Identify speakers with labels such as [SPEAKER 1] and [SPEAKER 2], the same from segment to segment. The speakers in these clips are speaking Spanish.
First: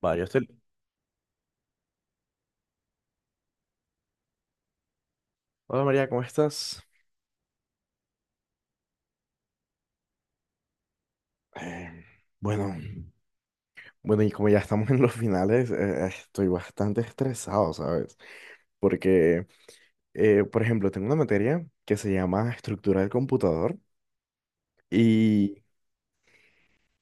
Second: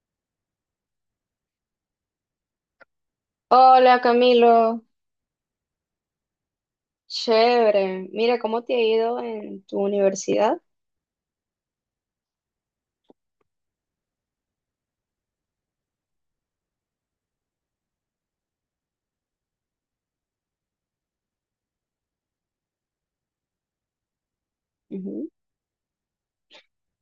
[SPEAKER 1] Vale,
[SPEAKER 2] Hola Camilo,
[SPEAKER 1] Hola María, ¿cómo estás?
[SPEAKER 2] chévere. Mira, ¿cómo te ha ido en tu universidad?
[SPEAKER 1] Eh, bueno, bueno, y como ya estamos en los finales, estoy bastante estresado, ¿sabes? Porque, por ejemplo, tengo una materia que se llama estructura del computador
[SPEAKER 2] Ujú.
[SPEAKER 1] y,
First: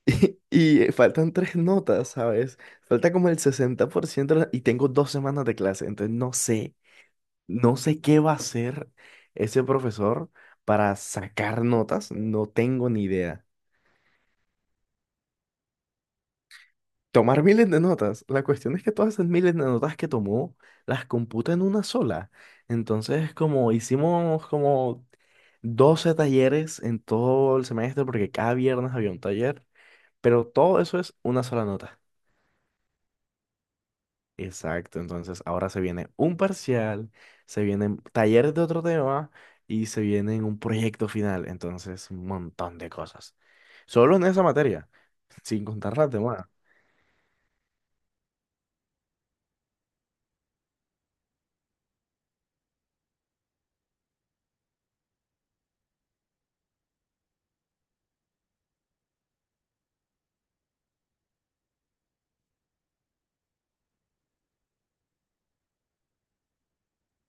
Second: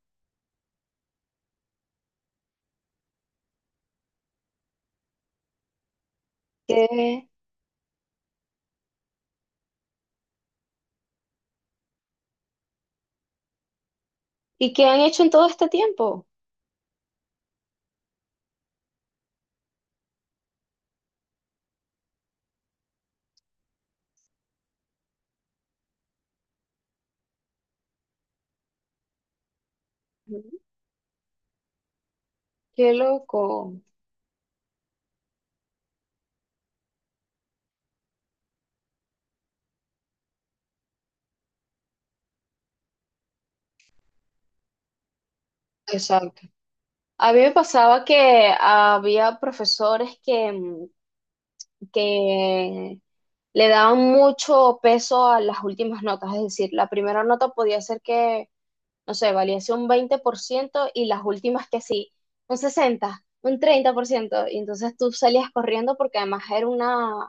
[SPEAKER 1] y, faltan tres notas, ¿sabes? Falta como el 60% y tengo 2 semanas de clase, entonces no sé,
[SPEAKER 2] ¿Qué-
[SPEAKER 1] no sé qué va a hacer ese profesor para sacar notas, no tengo ni idea.
[SPEAKER 2] ¿Y qué han hecho en todo este tiempo?
[SPEAKER 1] Tomar miles de notas. La cuestión es que todas esas miles de notas que tomó las computa en una sola. Entonces, como hicimos como 12 talleres en todo el semestre, porque cada viernes había un taller, pero
[SPEAKER 2] Ujú.
[SPEAKER 1] todo eso es una sola nota.
[SPEAKER 2] Qué loco.
[SPEAKER 1] Exacto, entonces ahora se viene un parcial, se vienen talleres de otro tema y se viene un proyecto final. Entonces, un montón de cosas. Solo en esa materia, sin contar las
[SPEAKER 2] Exacto.
[SPEAKER 1] demás.
[SPEAKER 2] A mí me pasaba que había profesores que le daban mucho peso a las últimas notas, es decir, la primera nota podía ser que, no sé, valiese un 20% y las últimas que sí, un 60, 30% y entonces tú salías corriendo porque además era una,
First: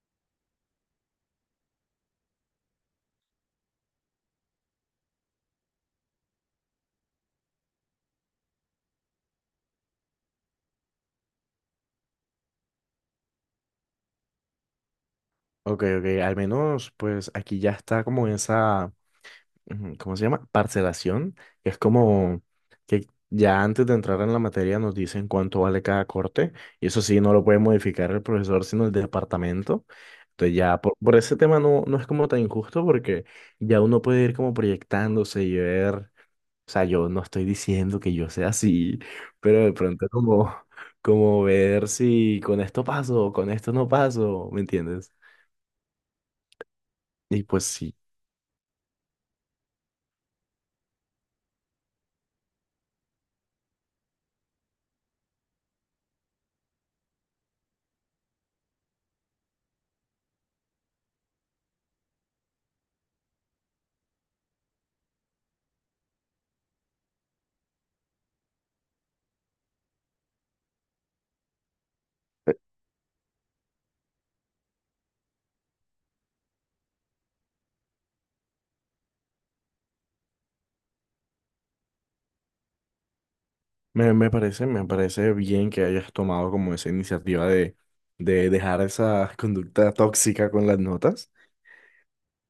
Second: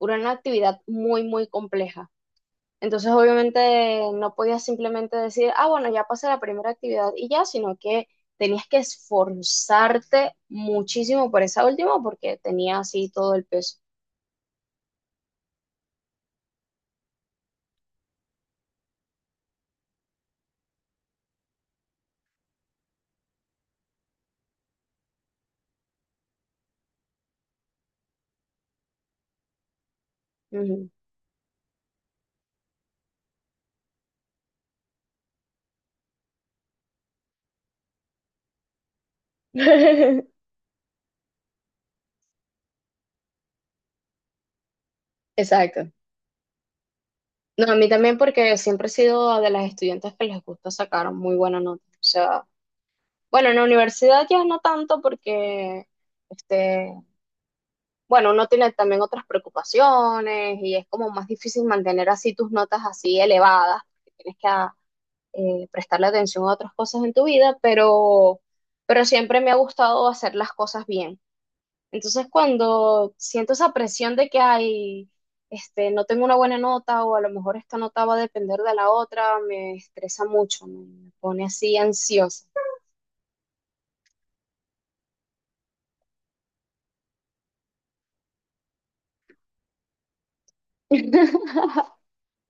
[SPEAKER 2] era una actividad muy, muy compleja. Entonces, obviamente, no podías simplemente decir, ah, bueno, ya pasé la primera actividad y ya, sino que tenías que esforzarte muchísimo por esa última porque tenía así todo el peso.
[SPEAKER 1] Ok, ok, al menos pues aquí ya está como esa, ujú, ¿cómo se llama? Parcelación, que es como que ya antes de entrar en la materia nos dicen cuánto vale cada corte, y eso sí, no lo puede modificar el profesor, sino el departamento. Entonces ya por ese tema no, no es como tan injusto porque ya uno puede ir como proyectándose y ver, o sea, yo no estoy diciendo que yo sea así, pero de pronto como ver si con esto paso, con esto no paso, ¿me entiendes?
[SPEAKER 2] Exacto.
[SPEAKER 1] Y pues
[SPEAKER 2] No, a mí
[SPEAKER 1] sí.
[SPEAKER 2] también porque siempre he sido de las estudiantes que les gusta sacar muy buena nota. O sea, bueno, en la universidad ya no tanto porque, este, bueno, uno tiene también otras preocupaciones y es como más difícil mantener así tus notas así elevadas, porque tienes que prestarle atención a otras cosas en tu vida, pero siempre me ha gustado hacer las cosas bien. Entonces, cuando siento esa presión de que hay, este, no tengo una buena nota o a lo mejor esta nota va a depender de la otra, me estresa mucho, me pone así ansiosa.
[SPEAKER 1] Me parece bien que hayas tomado como esa iniciativa de dejar esa conducta tóxica con las notas.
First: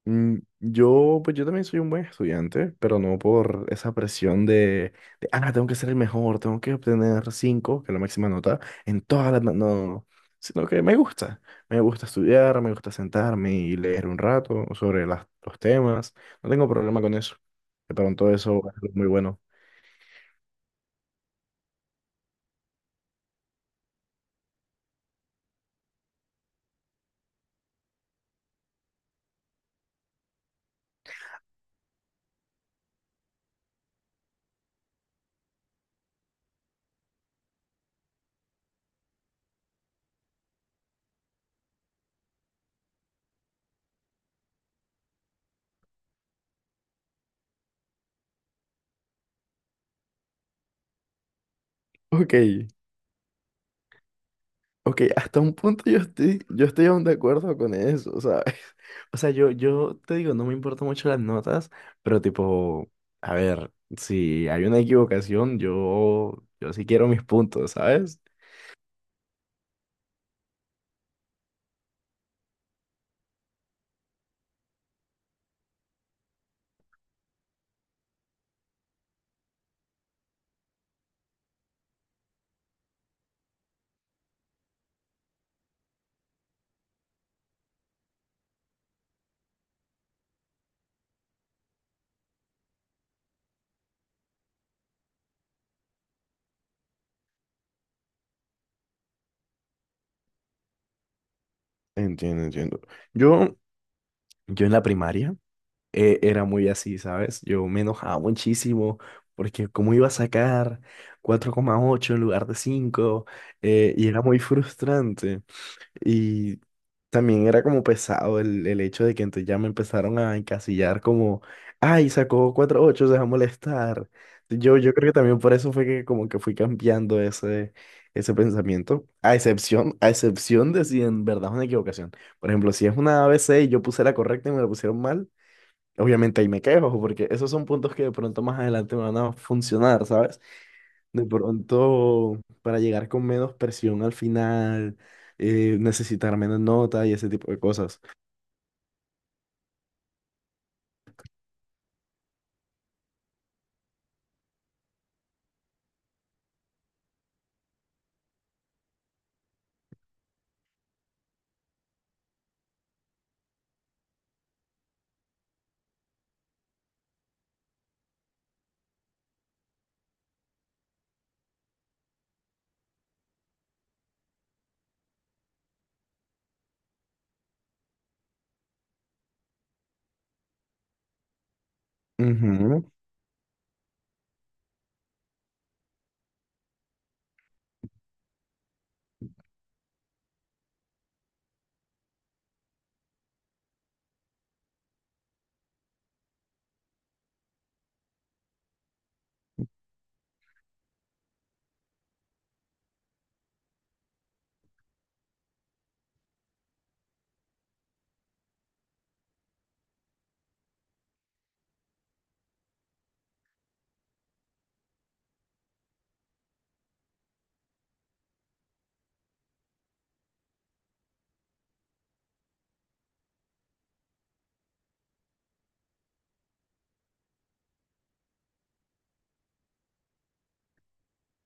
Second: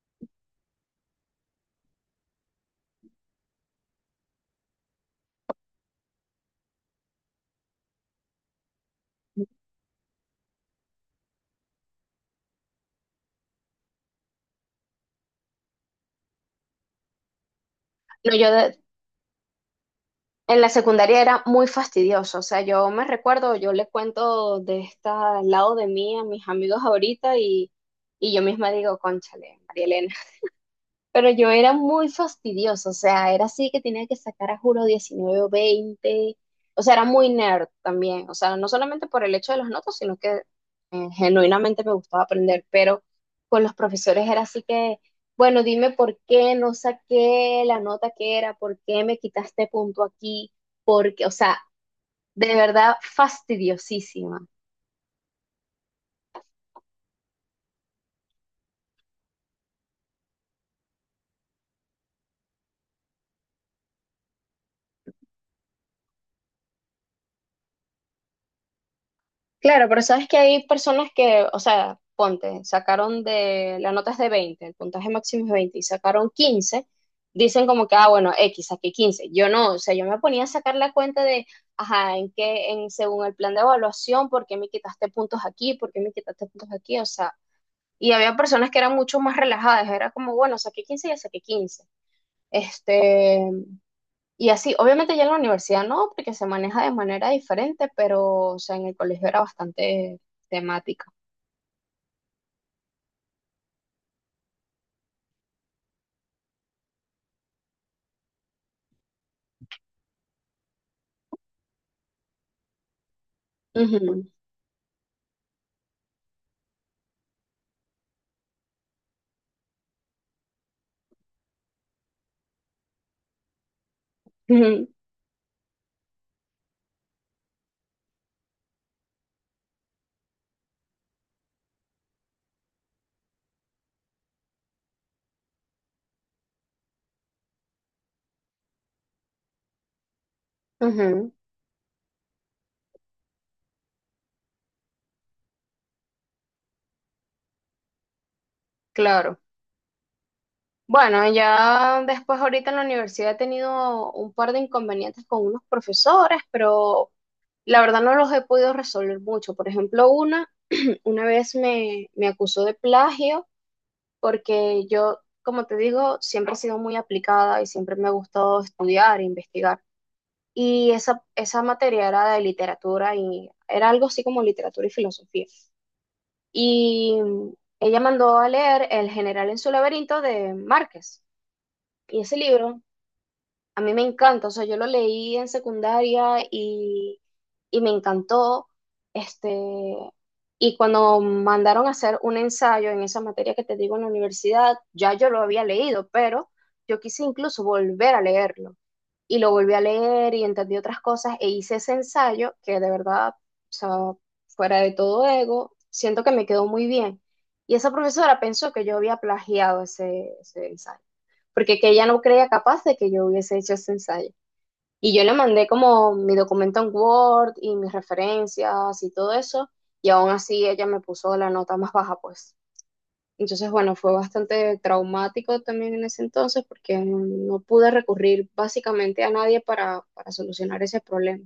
[SPEAKER 1] Pues yo también soy un buen estudiante, pero no por esa presión tengo que ser el mejor, tengo que obtener 5 que es la máxima nota, No, no", sino que me gusta. Me gusta estudiar, me gusta sentarme y leer un rato sobre las, los temas. No tengo problema con eso. De pronto
[SPEAKER 2] No,
[SPEAKER 1] eso es muy bueno.
[SPEAKER 2] en la secundaria era muy fastidioso, o sea, yo me recuerdo, yo le cuento de este lado de mí a mis amigos ahorita y yo misma digo, cónchale, María. Pero yo era muy fastidiosa, o sea, era así que tenía que sacar a juro 19 o 20, o sea, era muy nerd también, o sea, no solamente por el hecho de las notas, sino que genuinamente me gustaba aprender, pero con los profesores era así que, bueno, dime por qué no saqué la nota que era, por qué me quitaste punto aquí, porque, o sea,
[SPEAKER 1] Ok.
[SPEAKER 2] de verdad fastidiosísima.
[SPEAKER 1] Ok, hasta un punto yo estoy aún de acuerdo con eso, ¿sabes? O sea, yo te digo, no me importan mucho las notas, pero tipo, a ver, si hay una equivocación, yo sí quiero mis puntos, ¿sabes?
[SPEAKER 2] Claro, pero sabes que hay personas que, o sea, ponte, sacaron de, la nota es de 20, el puntaje máximo es 20 y sacaron 15, dicen como que, ah, bueno, X, saqué 15. Yo no, o sea, yo me ponía a sacar la cuenta de, ajá, en qué, en, según el plan de evaluación, por qué me quitaste puntos aquí, por qué me quitaste puntos aquí, o sea, y había personas que eran mucho más relajadas, era como, bueno, saqué 15 y ya saqué 15. Este, y así, obviamente ya en la universidad no, porque se maneja de manera diferente, pero o sea, en el colegio era bastante temática.
[SPEAKER 1] Entiendo, entiendo. Yo, yo en la primaria era muy así, ¿sabes? Yo me enojaba muchísimo porque cómo iba a sacar 4,8 en lugar de 5, y era
[SPEAKER 2] Ujú,
[SPEAKER 1] muy frustrante. Y también era como pesado el hecho de que entonces ya me empezaron a encasillar como, ay, sacó 4,8, se va a molestar. Yo,
[SPEAKER 2] ujú,
[SPEAKER 1] yo creo que también por eso fue que como que fui cambiando ese pensamiento, a excepción de si en verdad es una equivocación. Por ejemplo, si es una ABC y yo puse la correcta y me la pusieron mal, obviamente ahí me quejo, porque esos son puntos que de pronto más adelante me van a funcionar, ¿sabes? De
[SPEAKER 2] ujú,
[SPEAKER 1] pronto, para llegar con menos presión al final, necesitar menos nota y ese tipo de cosas.
[SPEAKER 2] claro. Bueno, ya después ahorita en la universidad he tenido un par de inconvenientes con unos profesores, pero la verdad no los he podido resolver mucho. Por ejemplo, una vez me acusó de plagio porque yo, como te digo, siempre he sido muy aplicada y siempre me ha gustado estudiar e investigar. Y esa materia era de literatura y era algo así como literatura y filosofía. Y ella mandó a leer El general en su laberinto de Márquez. Y ese libro
[SPEAKER 1] Ujú.
[SPEAKER 2] a mí me encanta, o sea, yo lo leí en secundaria y me encantó. Este, y cuando mandaron a hacer un ensayo en esa materia que te digo en la universidad, ya yo lo había leído, pero yo quise incluso volver a leerlo. Y lo volví a leer y entendí otras cosas e hice ese ensayo que de verdad, o sea, fuera de todo ego, siento que me quedó muy bien. Y esa profesora pensó que yo había plagiado ese ensayo porque que ella no creía capaz de que yo hubiese hecho ese ensayo. Y yo le mandé como mi documento en Word y mis referencias y todo eso, y aún así ella me puso la nota más baja, pues. Entonces, bueno, fue bastante traumático también en ese entonces porque no, no pude recurrir básicamente a nadie para, para solucionar ese problema.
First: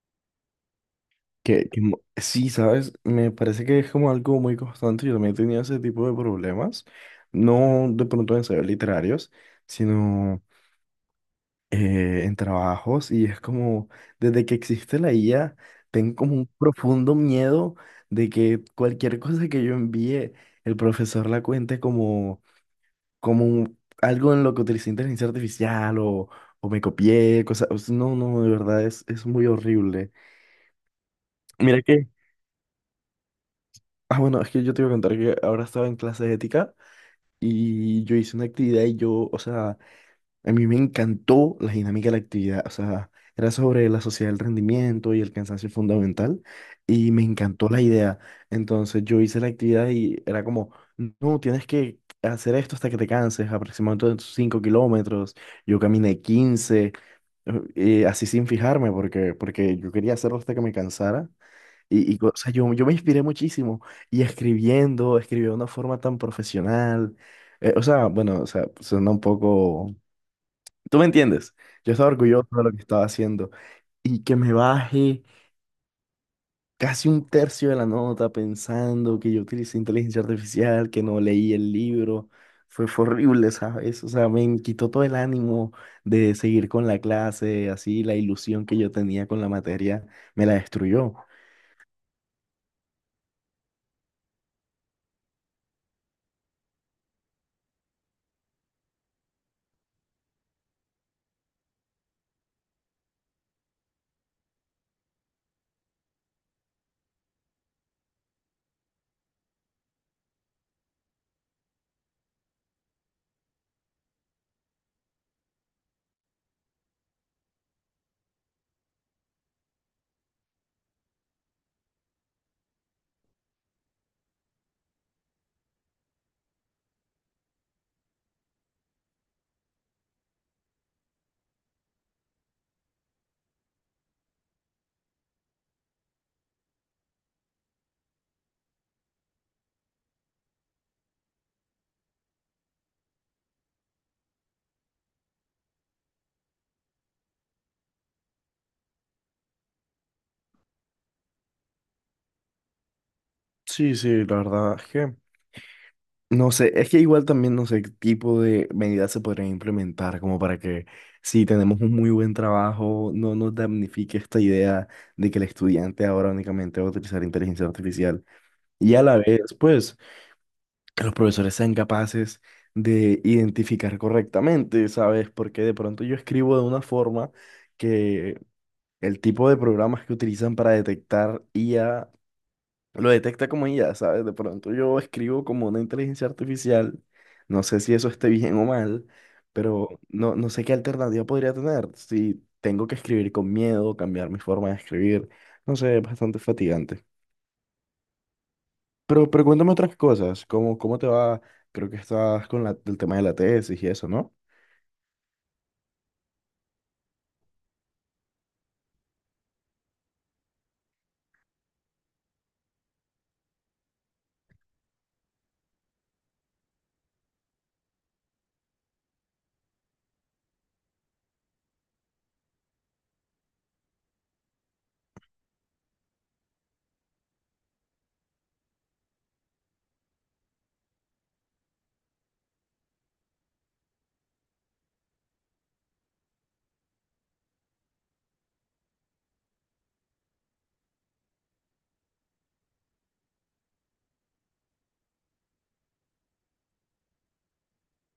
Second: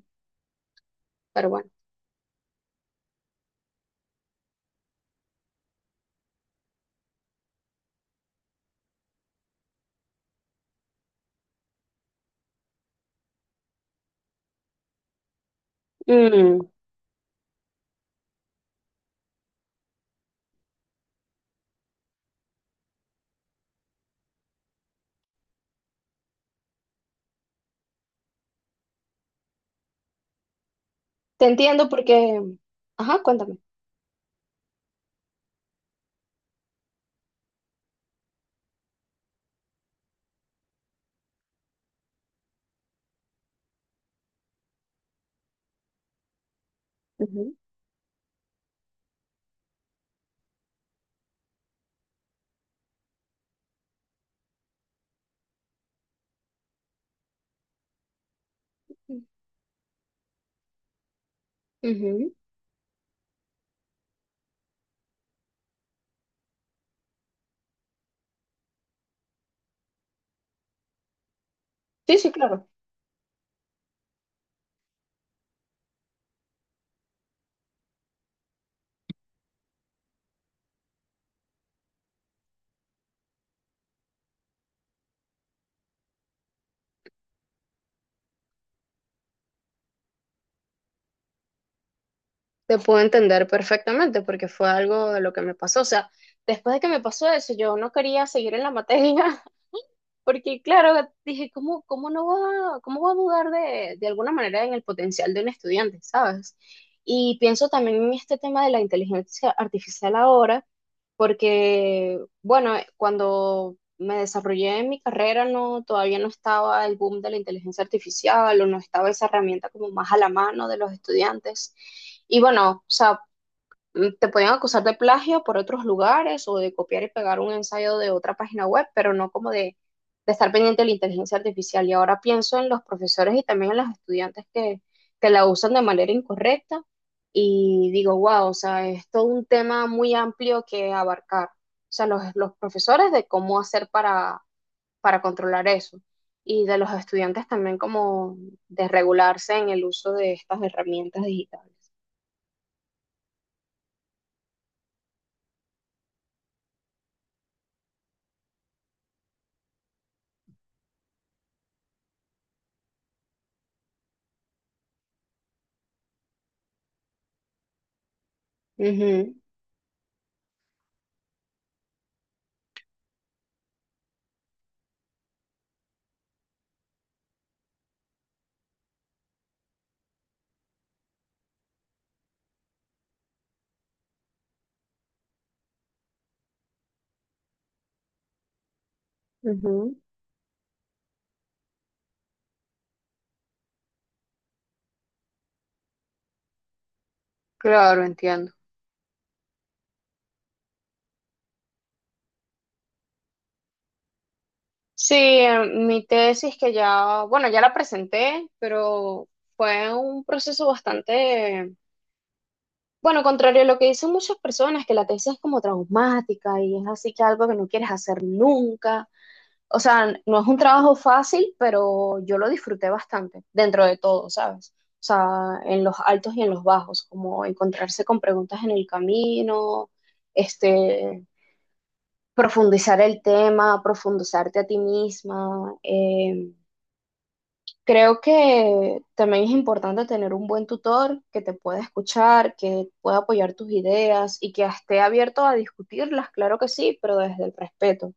[SPEAKER 2] Pero
[SPEAKER 1] Que,
[SPEAKER 2] bueno,
[SPEAKER 1] que mo- sí, ¿sabes? Me parece que es como algo muy constante. Yo también tenía ese tipo de problemas. No de pronto en ensayos literarios, sino en trabajos. Y es como, desde que existe la IA, tengo como un
[SPEAKER 2] Mm,
[SPEAKER 1] profundo miedo de que cualquier cosa que yo envíe, el profesor la cuente como algo en lo que utilicé inteligencia artificial o me copié, cosas. O sea, no, no, de verdad es, muy horrible.
[SPEAKER 2] te
[SPEAKER 1] Mira
[SPEAKER 2] entiendo
[SPEAKER 1] que,
[SPEAKER 2] porque... Ajá, cuéntame.
[SPEAKER 1] bueno, es que yo te iba a contar que ahora estaba en clase de ética y yo hice una actividad o sea, a mí me encantó la dinámica de la actividad, o sea, era sobre la sociedad del rendimiento y el cansancio fundamental y me
[SPEAKER 2] Ujú,
[SPEAKER 1] encantó la idea. Entonces yo hice la actividad y era como, no, tienes que hacer esto hasta que te canses, aproximadamente 5 kilómetros, yo caminé 15 así sin fijarme porque yo quería hacerlo hasta que me cansara. O
[SPEAKER 2] ujú.
[SPEAKER 1] sea, yo me inspiré muchísimo y escribí de una forma tan profesional. O sea, bueno, o sea, suena un poco. ¿Tú me entiendes? Yo estaba
[SPEAKER 2] Sí, sí,
[SPEAKER 1] orgulloso de
[SPEAKER 2] claro.
[SPEAKER 1] lo que estaba haciendo y que me baje casi un tercio de la nota pensando que yo utilicé inteligencia artificial, que no leí el libro. Fue horrible, ¿sabes? O sea, me quitó todo el ánimo de seguir con la clase, así la ilusión que yo tenía con la materia me la destruyó.
[SPEAKER 2] Te puedo entender perfectamente porque fue algo de lo que me pasó. O sea, después de que me pasó eso, yo no quería seguir en la materia porque, claro, dije, ¿cómo, cómo no va, cómo va a dudar de alguna manera en el potencial de un estudiante, ¿sabes? Y pienso también en este tema de la inteligencia artificial ahora porque, bueno, cuando me desarrollé en mi carrera, no, todavía no estaba el boom de la inteligencia artificial o no estaba esa herramienta como más a la mano de los estudiantes. Y bueno, o sea, te podían acusar de plagio por otros lugares o de copiar y pegar un ensayo de otra página web, pero no como de, estar pendiente de la inteligencia artificial. Y ahora pienso en los profesores y también en los estudiantes que la usan de manera incorrecta y digo, wow, o sea, es todo un tema muy amplio que abarcar. O sea, los profesores de cómo hacer para controlar eso y de los estudiantes también como de regularse en el uso de estas herramientas digitales.
[SPEAKER 1] Sí, sí, la verdad. No sé, es que igual también no sé qué tipo de medidas se podrían implementar como para que si tenemos un muy buen trabajo, no nos damnifique esta idea de que el estudiante ahora únicamente va a utilizar inteligencia artificial y a la
[SPEAKER 2] Ujú,
[SPEAKER 1] vez, pues, que los profesores sean capaces de identificar correctamente, ¿sabes? Porque de pronto yo escribo de una forma que el tipo de programas que utilizan para detectar IA lo detecta como ya, ¿sabes? De pronto yo escribo como una inteligencia artificial, no sé si eso esté bien o mal, pero
[SPEAKER 2] ujú.
[SPEAKER 1] no, no sé qué alternativa podría tener, si tengo que escribir con miedo, cambiar mi forma de escribir, no sé, es bastante fatigante.
[SPEAKER 2] Claro, entiendo.
[SPEAKER 1] Pero cuéntame otras cosas, ¿cómo te va? Creo que estás con el tema de la tesis y eso, ¿no?
[SPEAKER 2] Sí, mi tesis que ya, bueno, ya la presenté, pero fue un proceso bastante, bueno, contrario a lo que dicen muchas personas, que la tesis es como traumática y es así que algo que no quieres hacer nunca. O sea, no es un trabajo fácil, pero yo lo disfruté bastante, dentro de todo, ¿sabes? O sea, en los altos y en los bajos, como encontrarse con preguntas en el camino, este, profundizar el tema, profundizarte a ti misma. Creo que también es importante tener un buen tutor que te pueda escuchar, que pueda apoyar tus ideas y que esté abierto a discutirlas, claro que sí, pero desde el respeto.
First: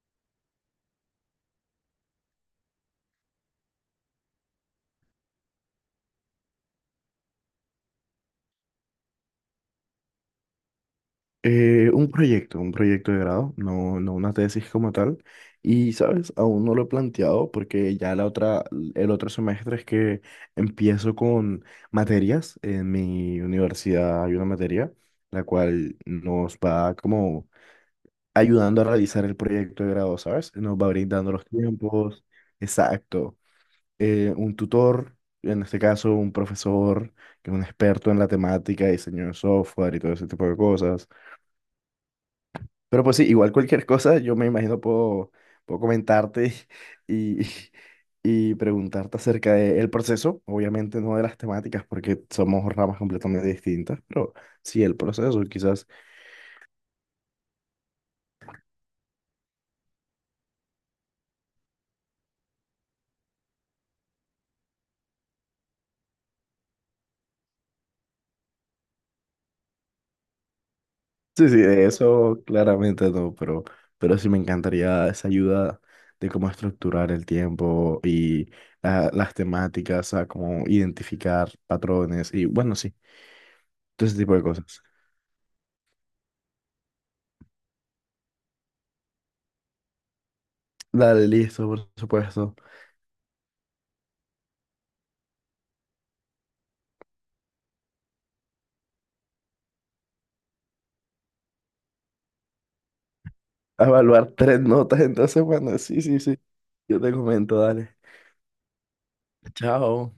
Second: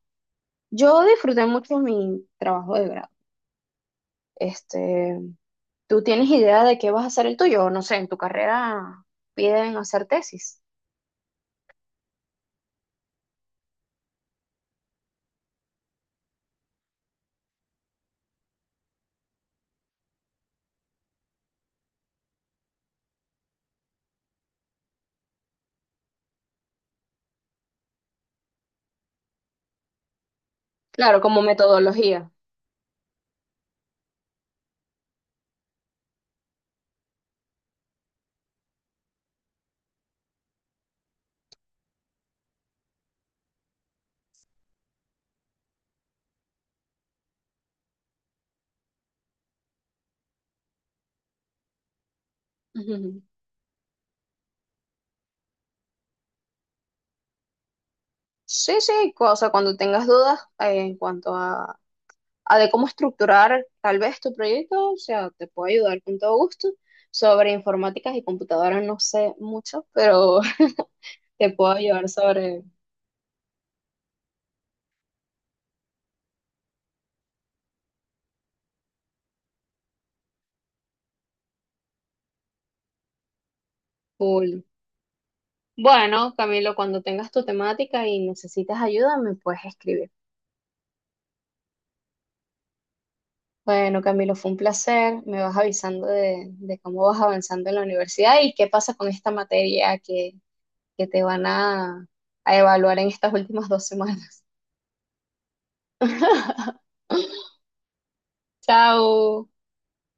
[SPEAKER 2] Yo disfruté mucho mi trabajo de grado. Este, ¿tú tienes idea de qué vas a hacer el tuyo? No sé, en tu carrera piden hacer tesis.
[SPEAKER 1] Un proyecto de grado, no, no una tesis como tal. Y, ¿sabes? Aún no lo he planteado porque ya la otra, el otro semestre es que empiezo con materias. En mi universidad hay una materia la cual nos va como ayudando a realizar el proyecto de grado, ¿sabes? Nos va
[SPEAKER 2] Claro,
[SPEAKER 1] brindando
[SPEAKER 2] como
[SPEAKER 1] los tiempos,
[SPEAKER 2] metodología.
[SPEAKER 1] exacto. Un tutor, en este caso un profesor que es un experto en la temática, diseño de software y todo ese tipo de cosas, pero pues sí, igual cualquier cosa, yo me imagino puedo comentarte y, y, preguntarte acerca del proceso, obviamente no de las temáticas porque somos ramas
[SPEAKER 2] Ujú.
[SPEAKER 1] completamente distintas, pero sí el proceso, quizás.
[SPEAKER 2] Sí, sí, o sea, cuando tengas dudas en cuanto a de cómo estructurar tal vez tu proyecto, o sea, te puedo ayudar con todo gusto. Sobre informáticas y computadoras no sé mucho, pero
[SPEAKER 1] Sí,
[SPEAKER 2] te
[SPEAKER 1] sí,
[SPEAKER 2] puedo
[SPEAKER 1] de
[SPEAKER 2] ayudar
[SPEAKER 1] eso
[SPEAKER 2] sobre
[SPEAKER 1] claramente no, pero sí me encantaría esa ayuda de cómo estructurar el tiempo y las temáticas, a cómo identificar patrones y bueno, sí, todo ese tipo de
[SPEAKER 2] full.
[SPEAKER 1] cosas.
[SPEAKER 2] Bueno, Camilo, cuando tengas tu temática y necesites ayuda, me puedes escribir.
[SPEAKER 1] Dale, listo, por supuesto.
[SPEAKER 2] Bueno, Camilo, fue un placer. Me vas avisando de cómo vas avanzando en la universidad y qué pasa con esta materia que te van a evaluar en estas últimas
[SPEAKER 1] A
[SPEAKER 2] dos
[SPEAKER 1] evaluar
[SPEAKER 2] semanas.
[SPEAKER 1] tres notas entonces, bueno, sí, sí, sí. Yo te comento, dale.
[SPEAKER 2] Chao.
[SPEAKER 1] Chao.